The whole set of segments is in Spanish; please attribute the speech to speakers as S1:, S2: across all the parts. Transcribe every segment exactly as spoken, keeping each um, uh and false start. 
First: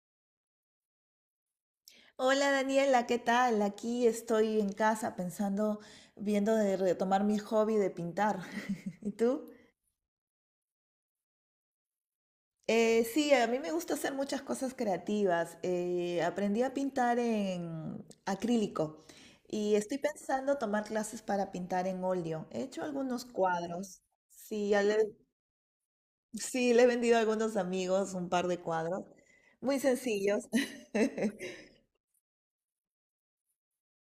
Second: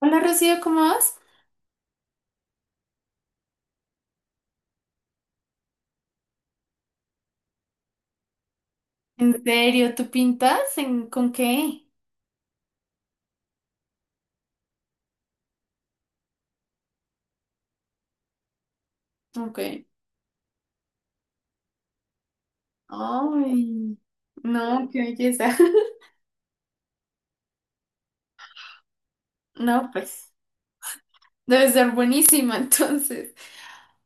S1: Hola Rocío, ¿cómo vas?
S2: Hola Daniela, ¿qué tal? Aquí estoy en casa pensando, viendo de retomar mi hobby de pintar. ¿Y
S1: ¿En
S2: tú?
S1: serio? ¿Tú pintas? ¿En, con qué?
S2: Eh, sí, a mí me gusta hacer muchas cosas creativas. Eh, aprendí a pintar en acrílico
S1: Ok.
S2: y estoy pensando tomar clases para pintar en óleo. He hecho algunos
S1: Ay,
S2: cuadros. Sí, ya
S1: no,
S2: le,
S1: qué belleza.
S2: sí, le he vendido a algunos amigos un par de cuadros, muy
S1: No, pues,
S2: sencillos.
S1: debe ser buenísima entonces.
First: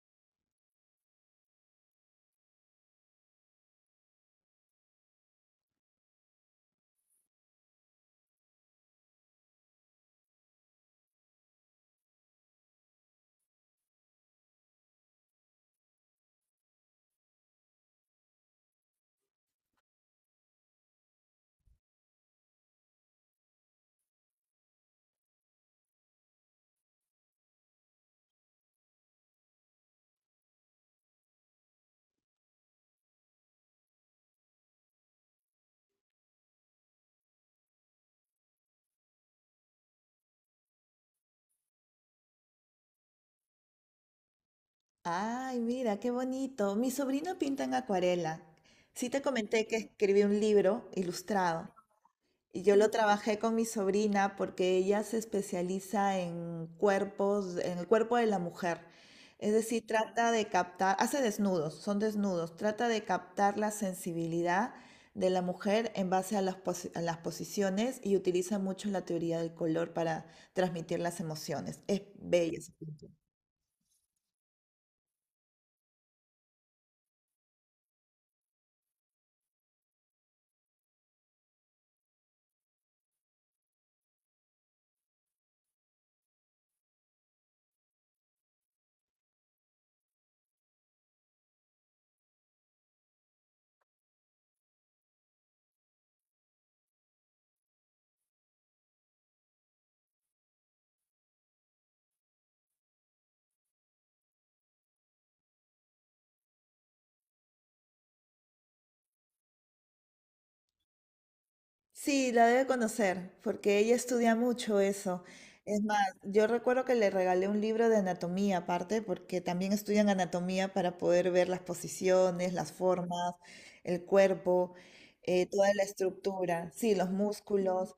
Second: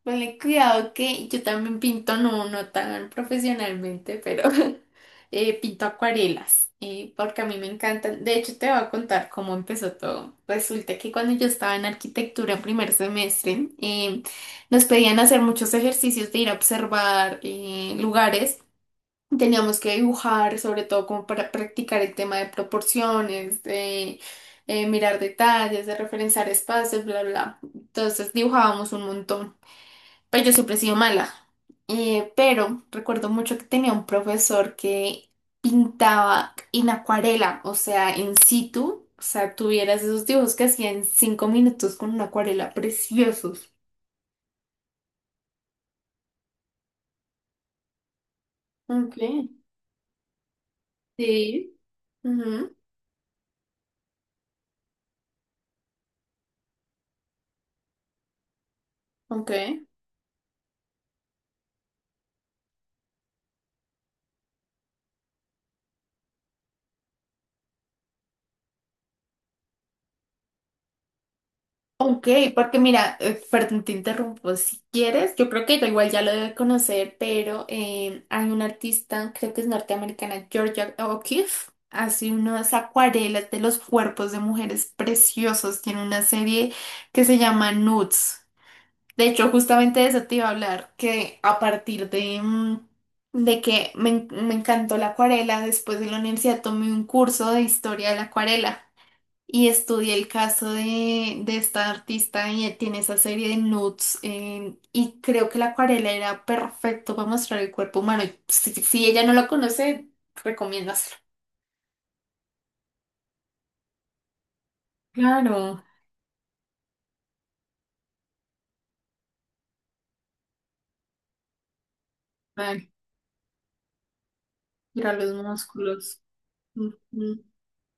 S1: Ponle cuidado que yo también pinto, no, no tan profesionalmente, pero eh, pinto acuarelas, eh, porque a mí me encantan. De hecho, te voy a contar cómo empezó todo. Resulta que cuando yo estaba en arquitectura en primer semestre, eh, nos pedían hacer muchos ejercicios de ir a observar eh, lugares. Teníamos que dibujar, sobre todo como para practicar el tema de proporciones, de eh, mirar detalles, de referenciar espacios, bla, bla. Entonces dibujábamos un montón. Pero yo siempre he sido mala. Eh, pero recuerdo mucho que tenía un profesor que pintaba en acuarela, o sea, en situ. O sea, tuvieras esos dibujos que hacía en cinco minutos con una acuarela, preciosos.
S2: Ay, mira, qué bonito. Mi sobrino pinta en acuarela. Sí
S1: Ok.
S2: te comenté que escribí un libro ilustrado
S1: Sí.
S2: y yo
S1: Ujú.
S2: lo trabajé con mi sobrina porque ella se especializa en cuerpos, en el cuerpo de la mujer.
S1: Ok.
S2: Es decir, trata de captar, hace desnudos, son desnudos, trata de captar la sensibilidad de la mujer en base a las, posi- a las posiciones y utiliza mucho la teoría del color para transmitir las emociones. Es
S1: Ok,
S2: bella.
S1: porque mira, eh, perdón, te interrumpo. Si quieres, yo creo que yo igual ya lo debe conocer, pero eh, hay una artista, creo que es norteamericana, Georgia O'Keeffe, hace unas acuarelas de los cuerpos de mujeres preciosos. Tiene una serie que se llama Nudes. De hecho, justamente de eso te iba a hablar, que a partir de, mm, de que me, en- me encantó la acuarela, después de la universidad tomé un curso de historia de la acuarela. Y estudié el caso de, de esta artista y él tiene esa serie de nudes eh, y creo que la acuarela era perfecto para mostrar el cuerpo humano. Y si, si ella no lo conoce, recomiendo hacerlo.
S2: Sí, la debe conocer, porque ella estudia mucho eso.
S1: Claro,
S2: Es más, yo recuerdo que le regalé un libro de anatomía aparte, porque también estudian anatomía para poder ver las posiciones, las
S1: ay,
S2: formas, el cuerpo,
S1: mira los
S2: eh, toda la
S1: músculos.
S2: estructura, sí, los
S1: Ujú.
S2: músculos.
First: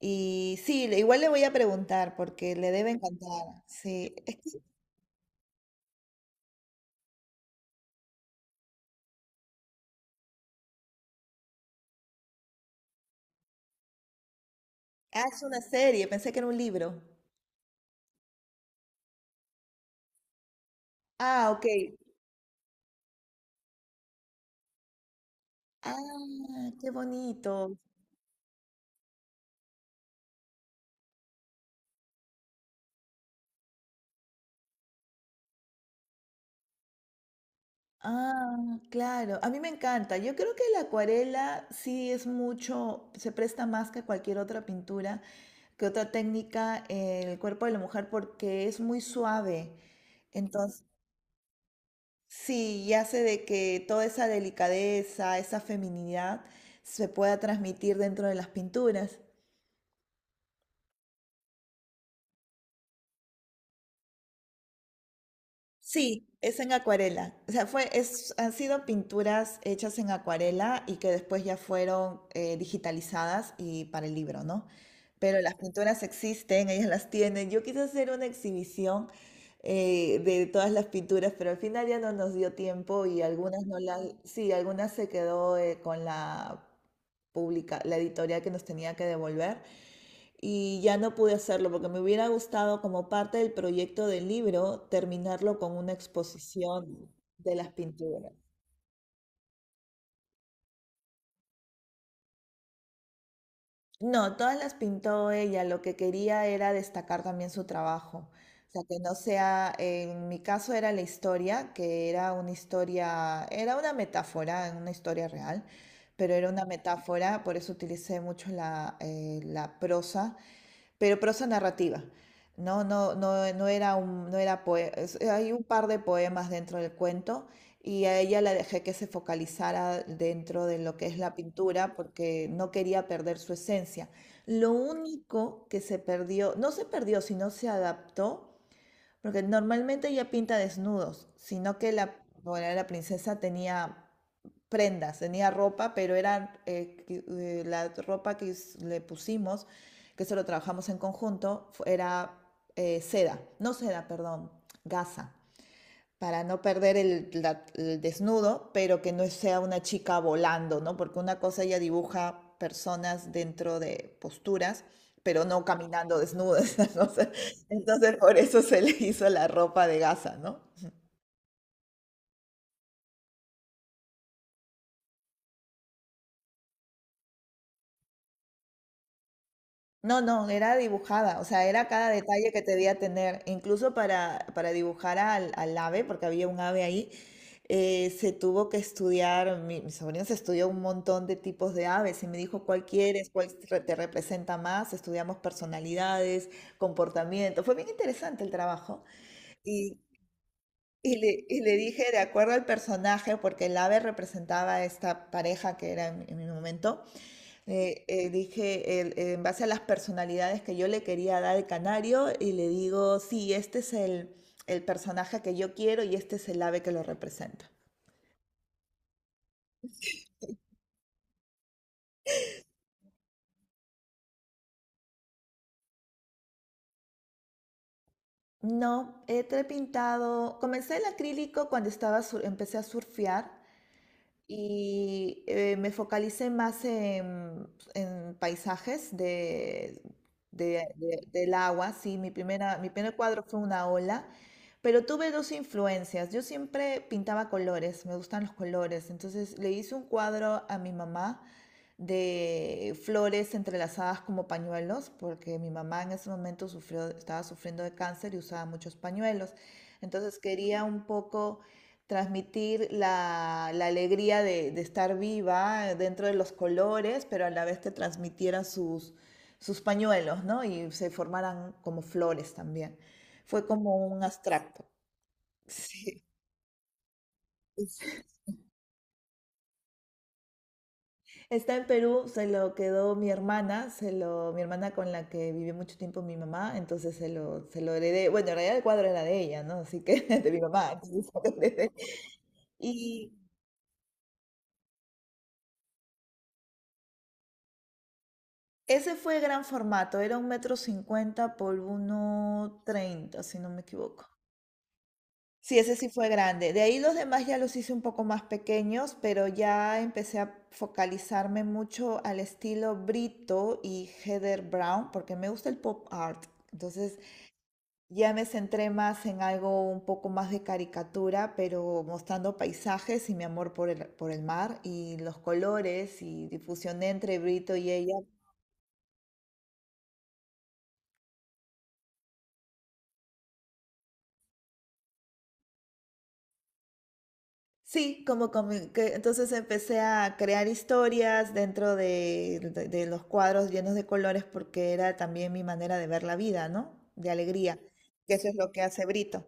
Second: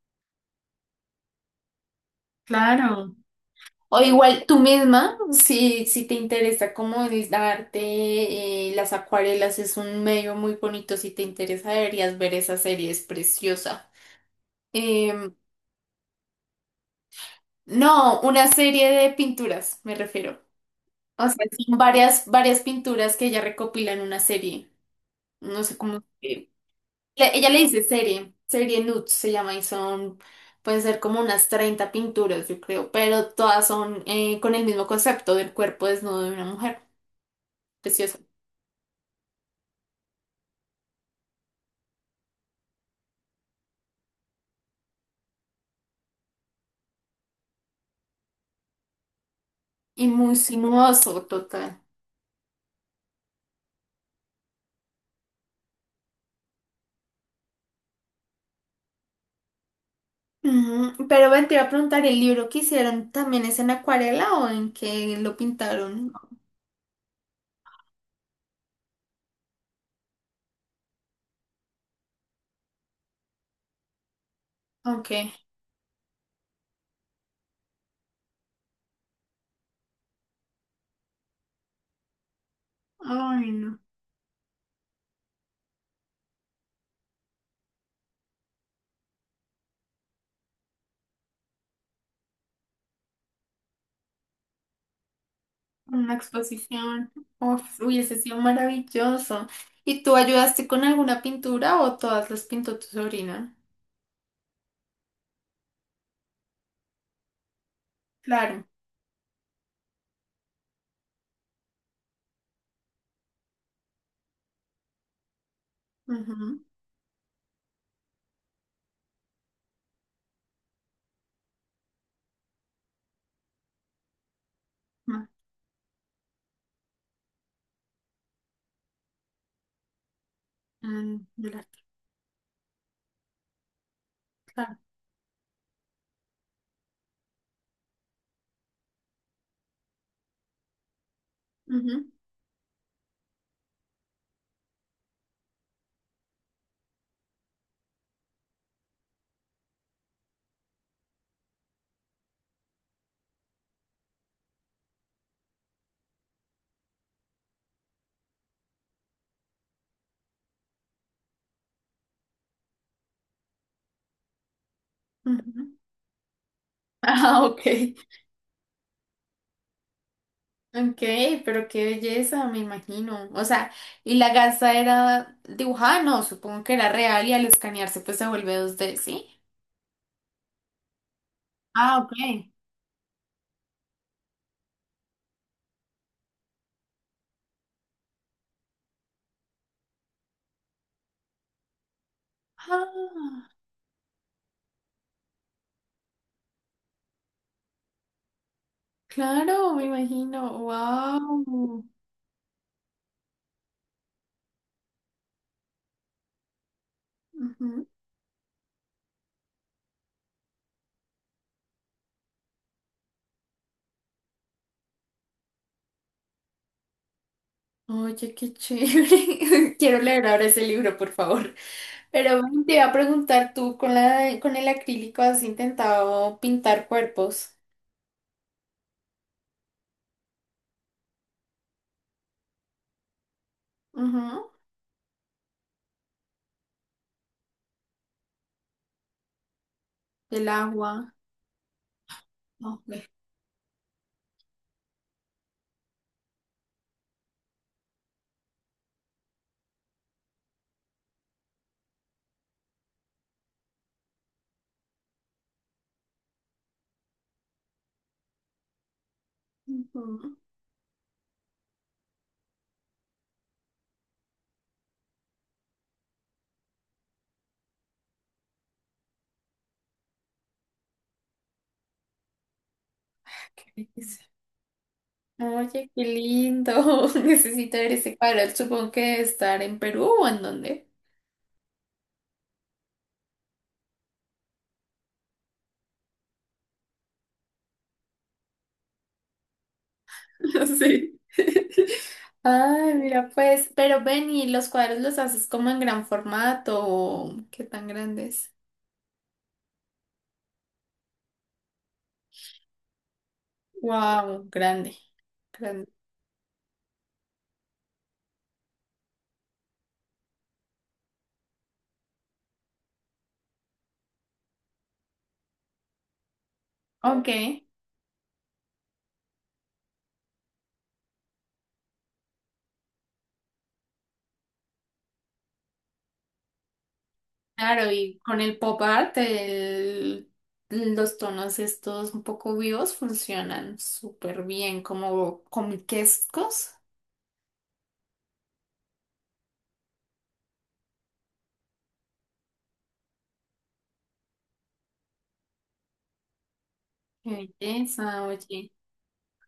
S2: Y sí, le- igual le voy a preguntar, porque le debe
S1: Claro.
S2: encantar.
S1: O
S2: Sí, es
S1: igual tú misma, si, si te interesa como el arte, eh, las acuarelas es un medio muy bonito, si te interesa deberías ver esa serie, es preciosa.
S2: ah,
S1: Em,
S2: es una serie, pensé que era un libro.
S1: No, una serie de pinturas, me refiero. O sea,
S2: Ah, ok.
S1: son varias, varias pinturas que ella recopila en una serie. No sé cómo. eh,
S2: Ah, qué
S1: le- Ella
S2: bonito.
S1: le dice serie, serie Nudes se llama y son, pueden ser como unas treinta pinturas, yo creo, pero todas son eh, con el mismo concepto del cuerpo desnudo de una mujer. Precioso.
S2: Ah, claro, a mí me encanta. Yo creo que la acuarela sí es mucho, se presta más que cualquier otra pintura, que otra técnica, eh, el cuerpo de la mujer porque es muy suave.
S1: Y muy
S2: Entonces,
S1: sinuoso, total.
S2: sí, y hace de que toda esa delicadeza, esa feminidad se pueda transmitir dentro de las pinturas.
S1: Ujú. Pero ven, te iba a preguntar, ¿el libro que hicieron también es en acuarela o en qué lo pintaron?
S2: Sí, es en acuarela. O sea, fue, es, han sido pinturas hechas en acuarela y que después ya fueron eh, digitalizadas y para el libro, ¿no?
S1: Ok.
S2: Pero las pinturas existen, ellas las tienen. Yo quise hacer una exhibición eh, de todas las pinturas, pero al final ya no nos dio tiempo y
S1: Ay,
S2: algunas
S1: no.
S2: no las, sí, algunas se quedó eh, con la pública, la editorial que nos tenía que devolver y ya no pude hacerlo porque me hubiera gustado como parte del proyecto del libro terminarlo con una
S1: Una exposición.
S2: exposición de las
S1: Uf, hubiese
S2: pinturas.
S1: sido maravilloso. ¿Y tú ayudaste con alguna pintura o todas las pintó tu sobrina?
S2: No, todas las pintó ella. Lo que quería era destacar también su trabajo.
S1: Claro.
S2: O sea, que no sea, en mi caso era la historia, que era una historia, era una metáfora, una historia real, pero era
S1: Ujú.
S2: una metáfora, por eso utilicé mucho la, eh, la prosa, pero prosa narrativa. No, no, no, no era un, no era poe- es-
S1: Ma-
S2: hay un par de poemas dentro del cuento y a ella la dejé que se focalizara dentro de lo que
S1: mm,
S2: es la
S1: de la-
S2: pintura porque no quería perder su esencia. Lo
S1: Claro.
S2: único que se perdió, no se perdió, sino se adaptó, porque normalmente ella pinta desnudos, sino que
S1: Ujú,
S2: la, bueno, la princesa tenía prendas, tenía ropa, pero era eh, que- eh, la ropa que us- le pusimos, que se lo trabajamos en conjunto, fu- era eh, seda, no seda, perdón, gasa para no perder el, la- el desnudo, pero que no sea una chica volando, ¿no? Porque una cosa ella dibuja personas dentro de posturas, pero
S1: ujú.
S2: no caminando desnudas, ¿no? O sea,
S1: Ah, ok.
S2: entonces por eso se le hizo la ropa de gasa, ¿no?
S1: Ok, pero qué belleza, me imagino. O sea, ¿y la gasa era dibujada? No, supongo que era real y al escanearse pues se vuelve dos d, ¿sí?
S2: No, no, era dibujada, o sea, era
S1: Ah,
S2: cada
S1: ok.
S2: detalle que te debía tener, incluso para, para dibujar al, al ave, porque había un ave ahí, eh, se tuvo que estudiar, mi, mi sobrino se estudió un montón de tipos de aves y me dijo cuál quieres,
S1: Ah,
S2: cuál re- te representa más, estudiamos personalidades, comportamiento, fue bien interesante el trabajo
S1: claro, me
S2: y,
S1: imagino.
S2: y le, y le
S1: Wow.
S2: dije de acuerdo al personaje, porque el ave representaba a esta pareja que era en en mi momento eh, eh, dije, el- eh, en base a las personalidades que yo le quería dar al canario, y le digo, sí, este es el, el personaje que yo quiero y este es el ave que lo representa.
S1: Oye, qué chévere. Quiero leer ahora ese libro, por favor. Pero bueno, te iba a preguntar, ¿tú con la, con el acrílico has intentado pintar cuerpos?
S2: No, he trepintado, comencé el acrílico cuando estaba sur- empecé a surfear.
S1: Ujú.
S2: Y eh, me focalicé más en, en paisajes de,
S1: El
S2: de-
S1: agua.
S2: de- del agua, sí, mi primera,
S1: No,
S2: mi
S1: pues.
S2: primer cuadro fue una ola, pero tuve dos influencias. Yo siempre pintaba colores, me gustan los colores, entonces le hice un cuadro a mi mamá de flores entrelazadas como pañuelos, porque mi mamá en ese momento sufrió, estaba sufriendo de cáncer y usaba muchos pañuelos.
S1: Ujú.
S2: Entonces quería un poco transmitir la, la alegría de, de, estar viva dentro de los colores, pero a la vez te transmitiera sus, sus pañuelos, ¿no? Y se formaran como flores también. Fue
S1: ¿Qué
S2: como
S1: es?
S2: un abstracto.
S1: Oye, qué lindo. Necesito ver ese
S2: Sí.
S1: cuadro. Supongo que debe estar en Perú o en dónde.
S2: Está en Perú, se lo quedó mi hermana, se lo, mi hermana con la que vivió mucho tiempo mi mamá, entonces se lo, se lo heredé. Bueno, en realidad el cuadro era de ella, ¿no? Así que de mi mamá,
S1: Sí.
S2: entonces se lo heredé.
S1: Ay, mira,
S2: Y
S1: pues, pero ven y los cuadros los haces como en gran formato, o ¿qué tan grandes?
S2: Ese fue gran formato, era un metro cincuenta por uno treinta, si no me equivoco.
S1: Wow, grande.
S2: Sí,
S1: Prende-
S2: ese sí fue grande. De ahí los demás ya los hice un poco más pequeños, pero ya empecé a focalizarme mucho al estilo Brito y Heather Brown, porque me gusta el pop art. Entonces
S1: Ok,
S2: ya me centré más en algo un poco más de caricatura, pero mostrando paisajes y mi amor por el, por el mar y los colores y difusión entre Brito y
S1: claro,
S2: ella.
S1: y con el pop art, el- los tonos estos un poco vivos funcionan súper bien, como comiquescos.
S2: Sí, como comi- que entonces empecé a crear historias dentro de, de- de los cuadros llenos de colores porque era también mi manera de ver la vida, ¿no? De
S1: Qué
S2: alegría,
S1: belleza,
S2: que eso es
S1: oye.
S2: lo que hace Brito.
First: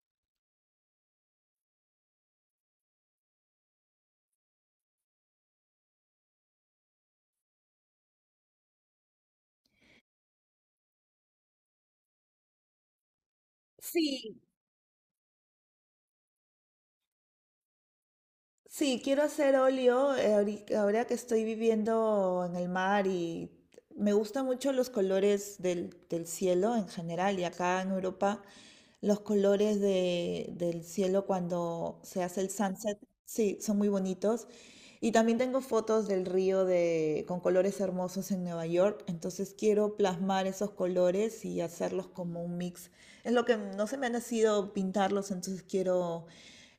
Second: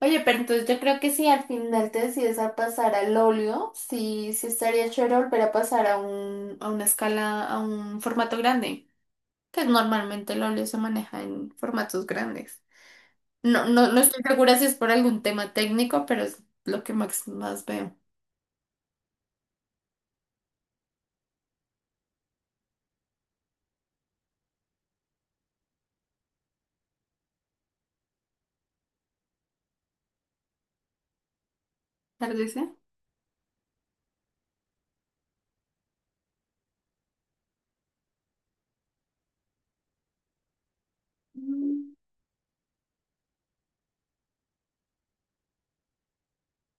S1: Oye, pero entonces yo creo que si al final te decides a pasar al óleo, sí, sí estaría chévere volver a pasar a un, a una escala, a un formato grande, que normalmente el óleo se maneja en formatos grandes. No, no, no estoy
S2: Sí,
S1: segura si es por algún tema técnico, pero es lo que más, más veo.
S2: Sí, quiero hacer óleo eh, ahori- ahora que estoy viviendo en el mar y me gustan mucho los colores del, del cielo en general y acá en Europa los colores de- del cielo cuando se hace el
S1: Atardece.
S2: sunset, sí, son muy bonitos. Y también tengo fotos del río de, con colores hermosos en Nueva York, entonces quiero plasmar esos colores y
S1: Mm,
S2: hacerlos como un mix. Es lo que no se me ha nacido pintarlos, entonces quiero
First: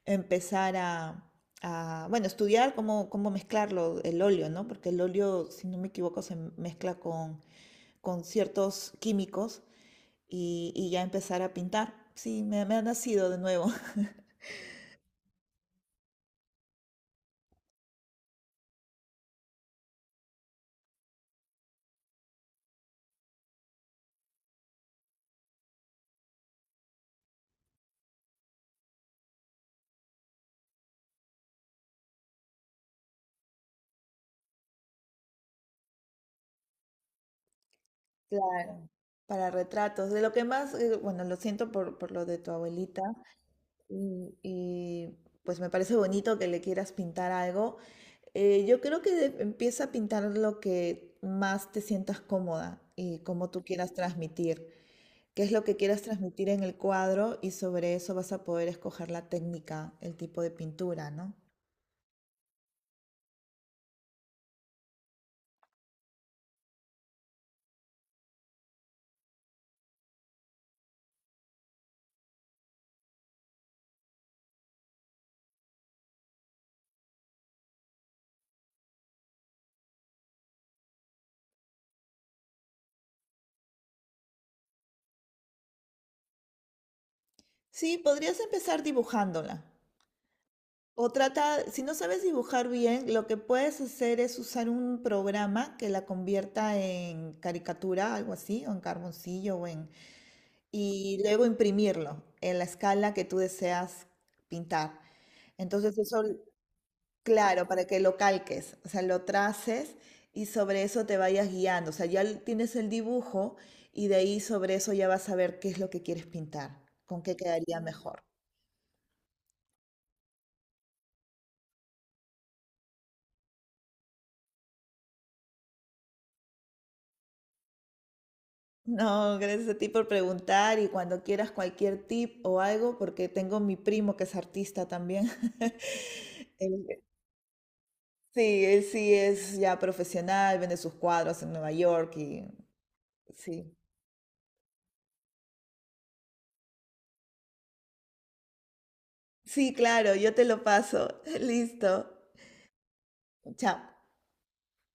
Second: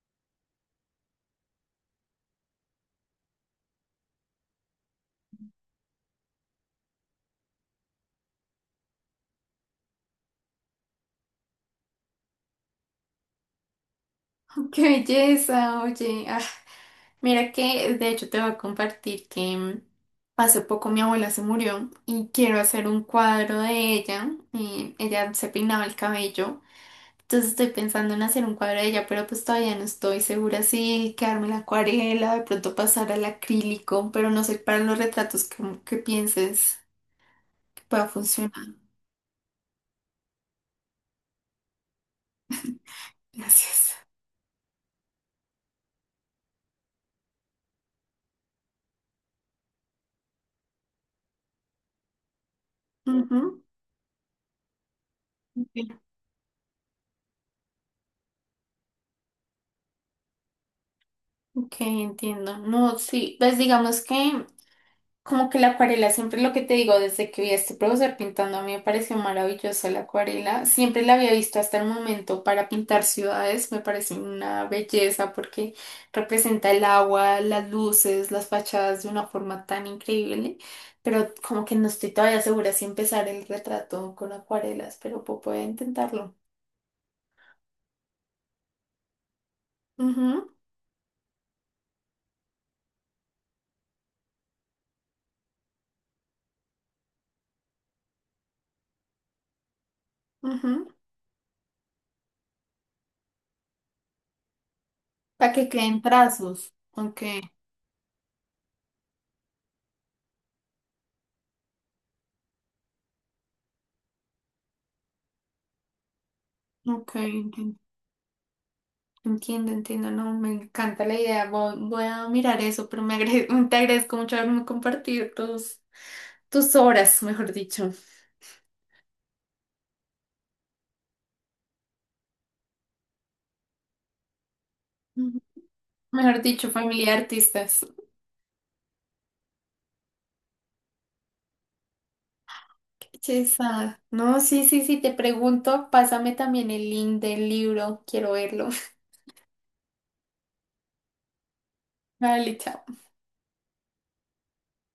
S2: empezar a, a, bueno, estudiar cómo, cómo mezclarlo, el óleo, ¿no? Porque el óleo, si no me equivoco, se mezcla con, con ciertos químicos y, y ya empezar a pintar. Sí, me, me ha nacido de nuevo.
S1: Qué belleza, oye. Ah, mira que, de hecho, te voy a compartir que mm, hace poco mi abuela se murió y quiero hacer un cuadro de ella. Y ella se peinaba el cabello. Entonces estoy pensando en hacer un cuadro de ella, pero pues todavía no estoy segura si quedarme la acuarela, de pronto pasar al acrílico, pero no sé para los retratos como que pienses que pueda funcionar.
S2: Claro. Para retratos. De lo que más, eh, bueno, lo siento por, por lo de tu abuelita.
S1: Gracias.
S2: Y, y, pues me parece bonito que le quieras pintar algo. Eh, yo creo que de- empieza a pintar lo que más te sientas cómoda y cómo tú
S1: Ujú.
S2: quieras transmitir, qué es lo que quieras transmitir en el cuadro y sobre eso vas a poder escoger la técnica, el tipo de pintura, ¿no?
S1: Ok, entiendo. No, sí, pues digamos que como que la acuarela, siempre lo que te digo, desde que vi a este profesor pintando, a mí me pareció maravillosa la acuarela. Siempre la había visto hasta el momento para pintar ciudades, me parece una belleza porque representa el agua, las luces, las fachadas de una forma tan increíble. Pero como que no estoy todavía segura si empezar el retrato con acuarelas, pero puedo poder intentarlo.
S2: Sí, podrías empezar dibujándola.
S1: Ujú,
S2: O trata, si no sabes dibujar bien, lo que puedes hacer es usar un programa que la convierta en caricatura, algo así, o en carboncillo, o en,
S1: ujú.
S2: y luego imprimirlo en la escala que tú deseas pintar.
S1: Para que
S2: Entonces
S1: queden
S2: eso,
S1: trazos. Ok,
S2: claro, para que lo calques, o sea, lo traces y sobre eso te vayas guiando. O sea, ya l- tienes el dibujo y de ahí sobre eso ya vas a ver qué es lo que quieres pintar,
S1: ok,
S2: con qué quedaría mejor.
S1: entiendo, entiendo, no, me encanta la idea, voy, voy a mirar eso, pero me agre- te agradezco mucho haberme compartido tus, tus obras, mejor dicho.
S2: No, gracias a ti por preguntar y cuando quieras cualquier tip o algo, porque tengo mi primo que es artista también.
S1: Ujú. Mejor dicho,
S2: Él-
S1: familia de artistas.
S2: sí, él sí es ya profesional, vende sus cuadros en Nueva York y sí,
S1: Chesa. No, sí, sí, sí, te pregunto, pásame también el link del libro, quiero verlo.
S2: sí, claro, yo te lo paso. Listo.
S1: Vale, chao.
S2: Chao.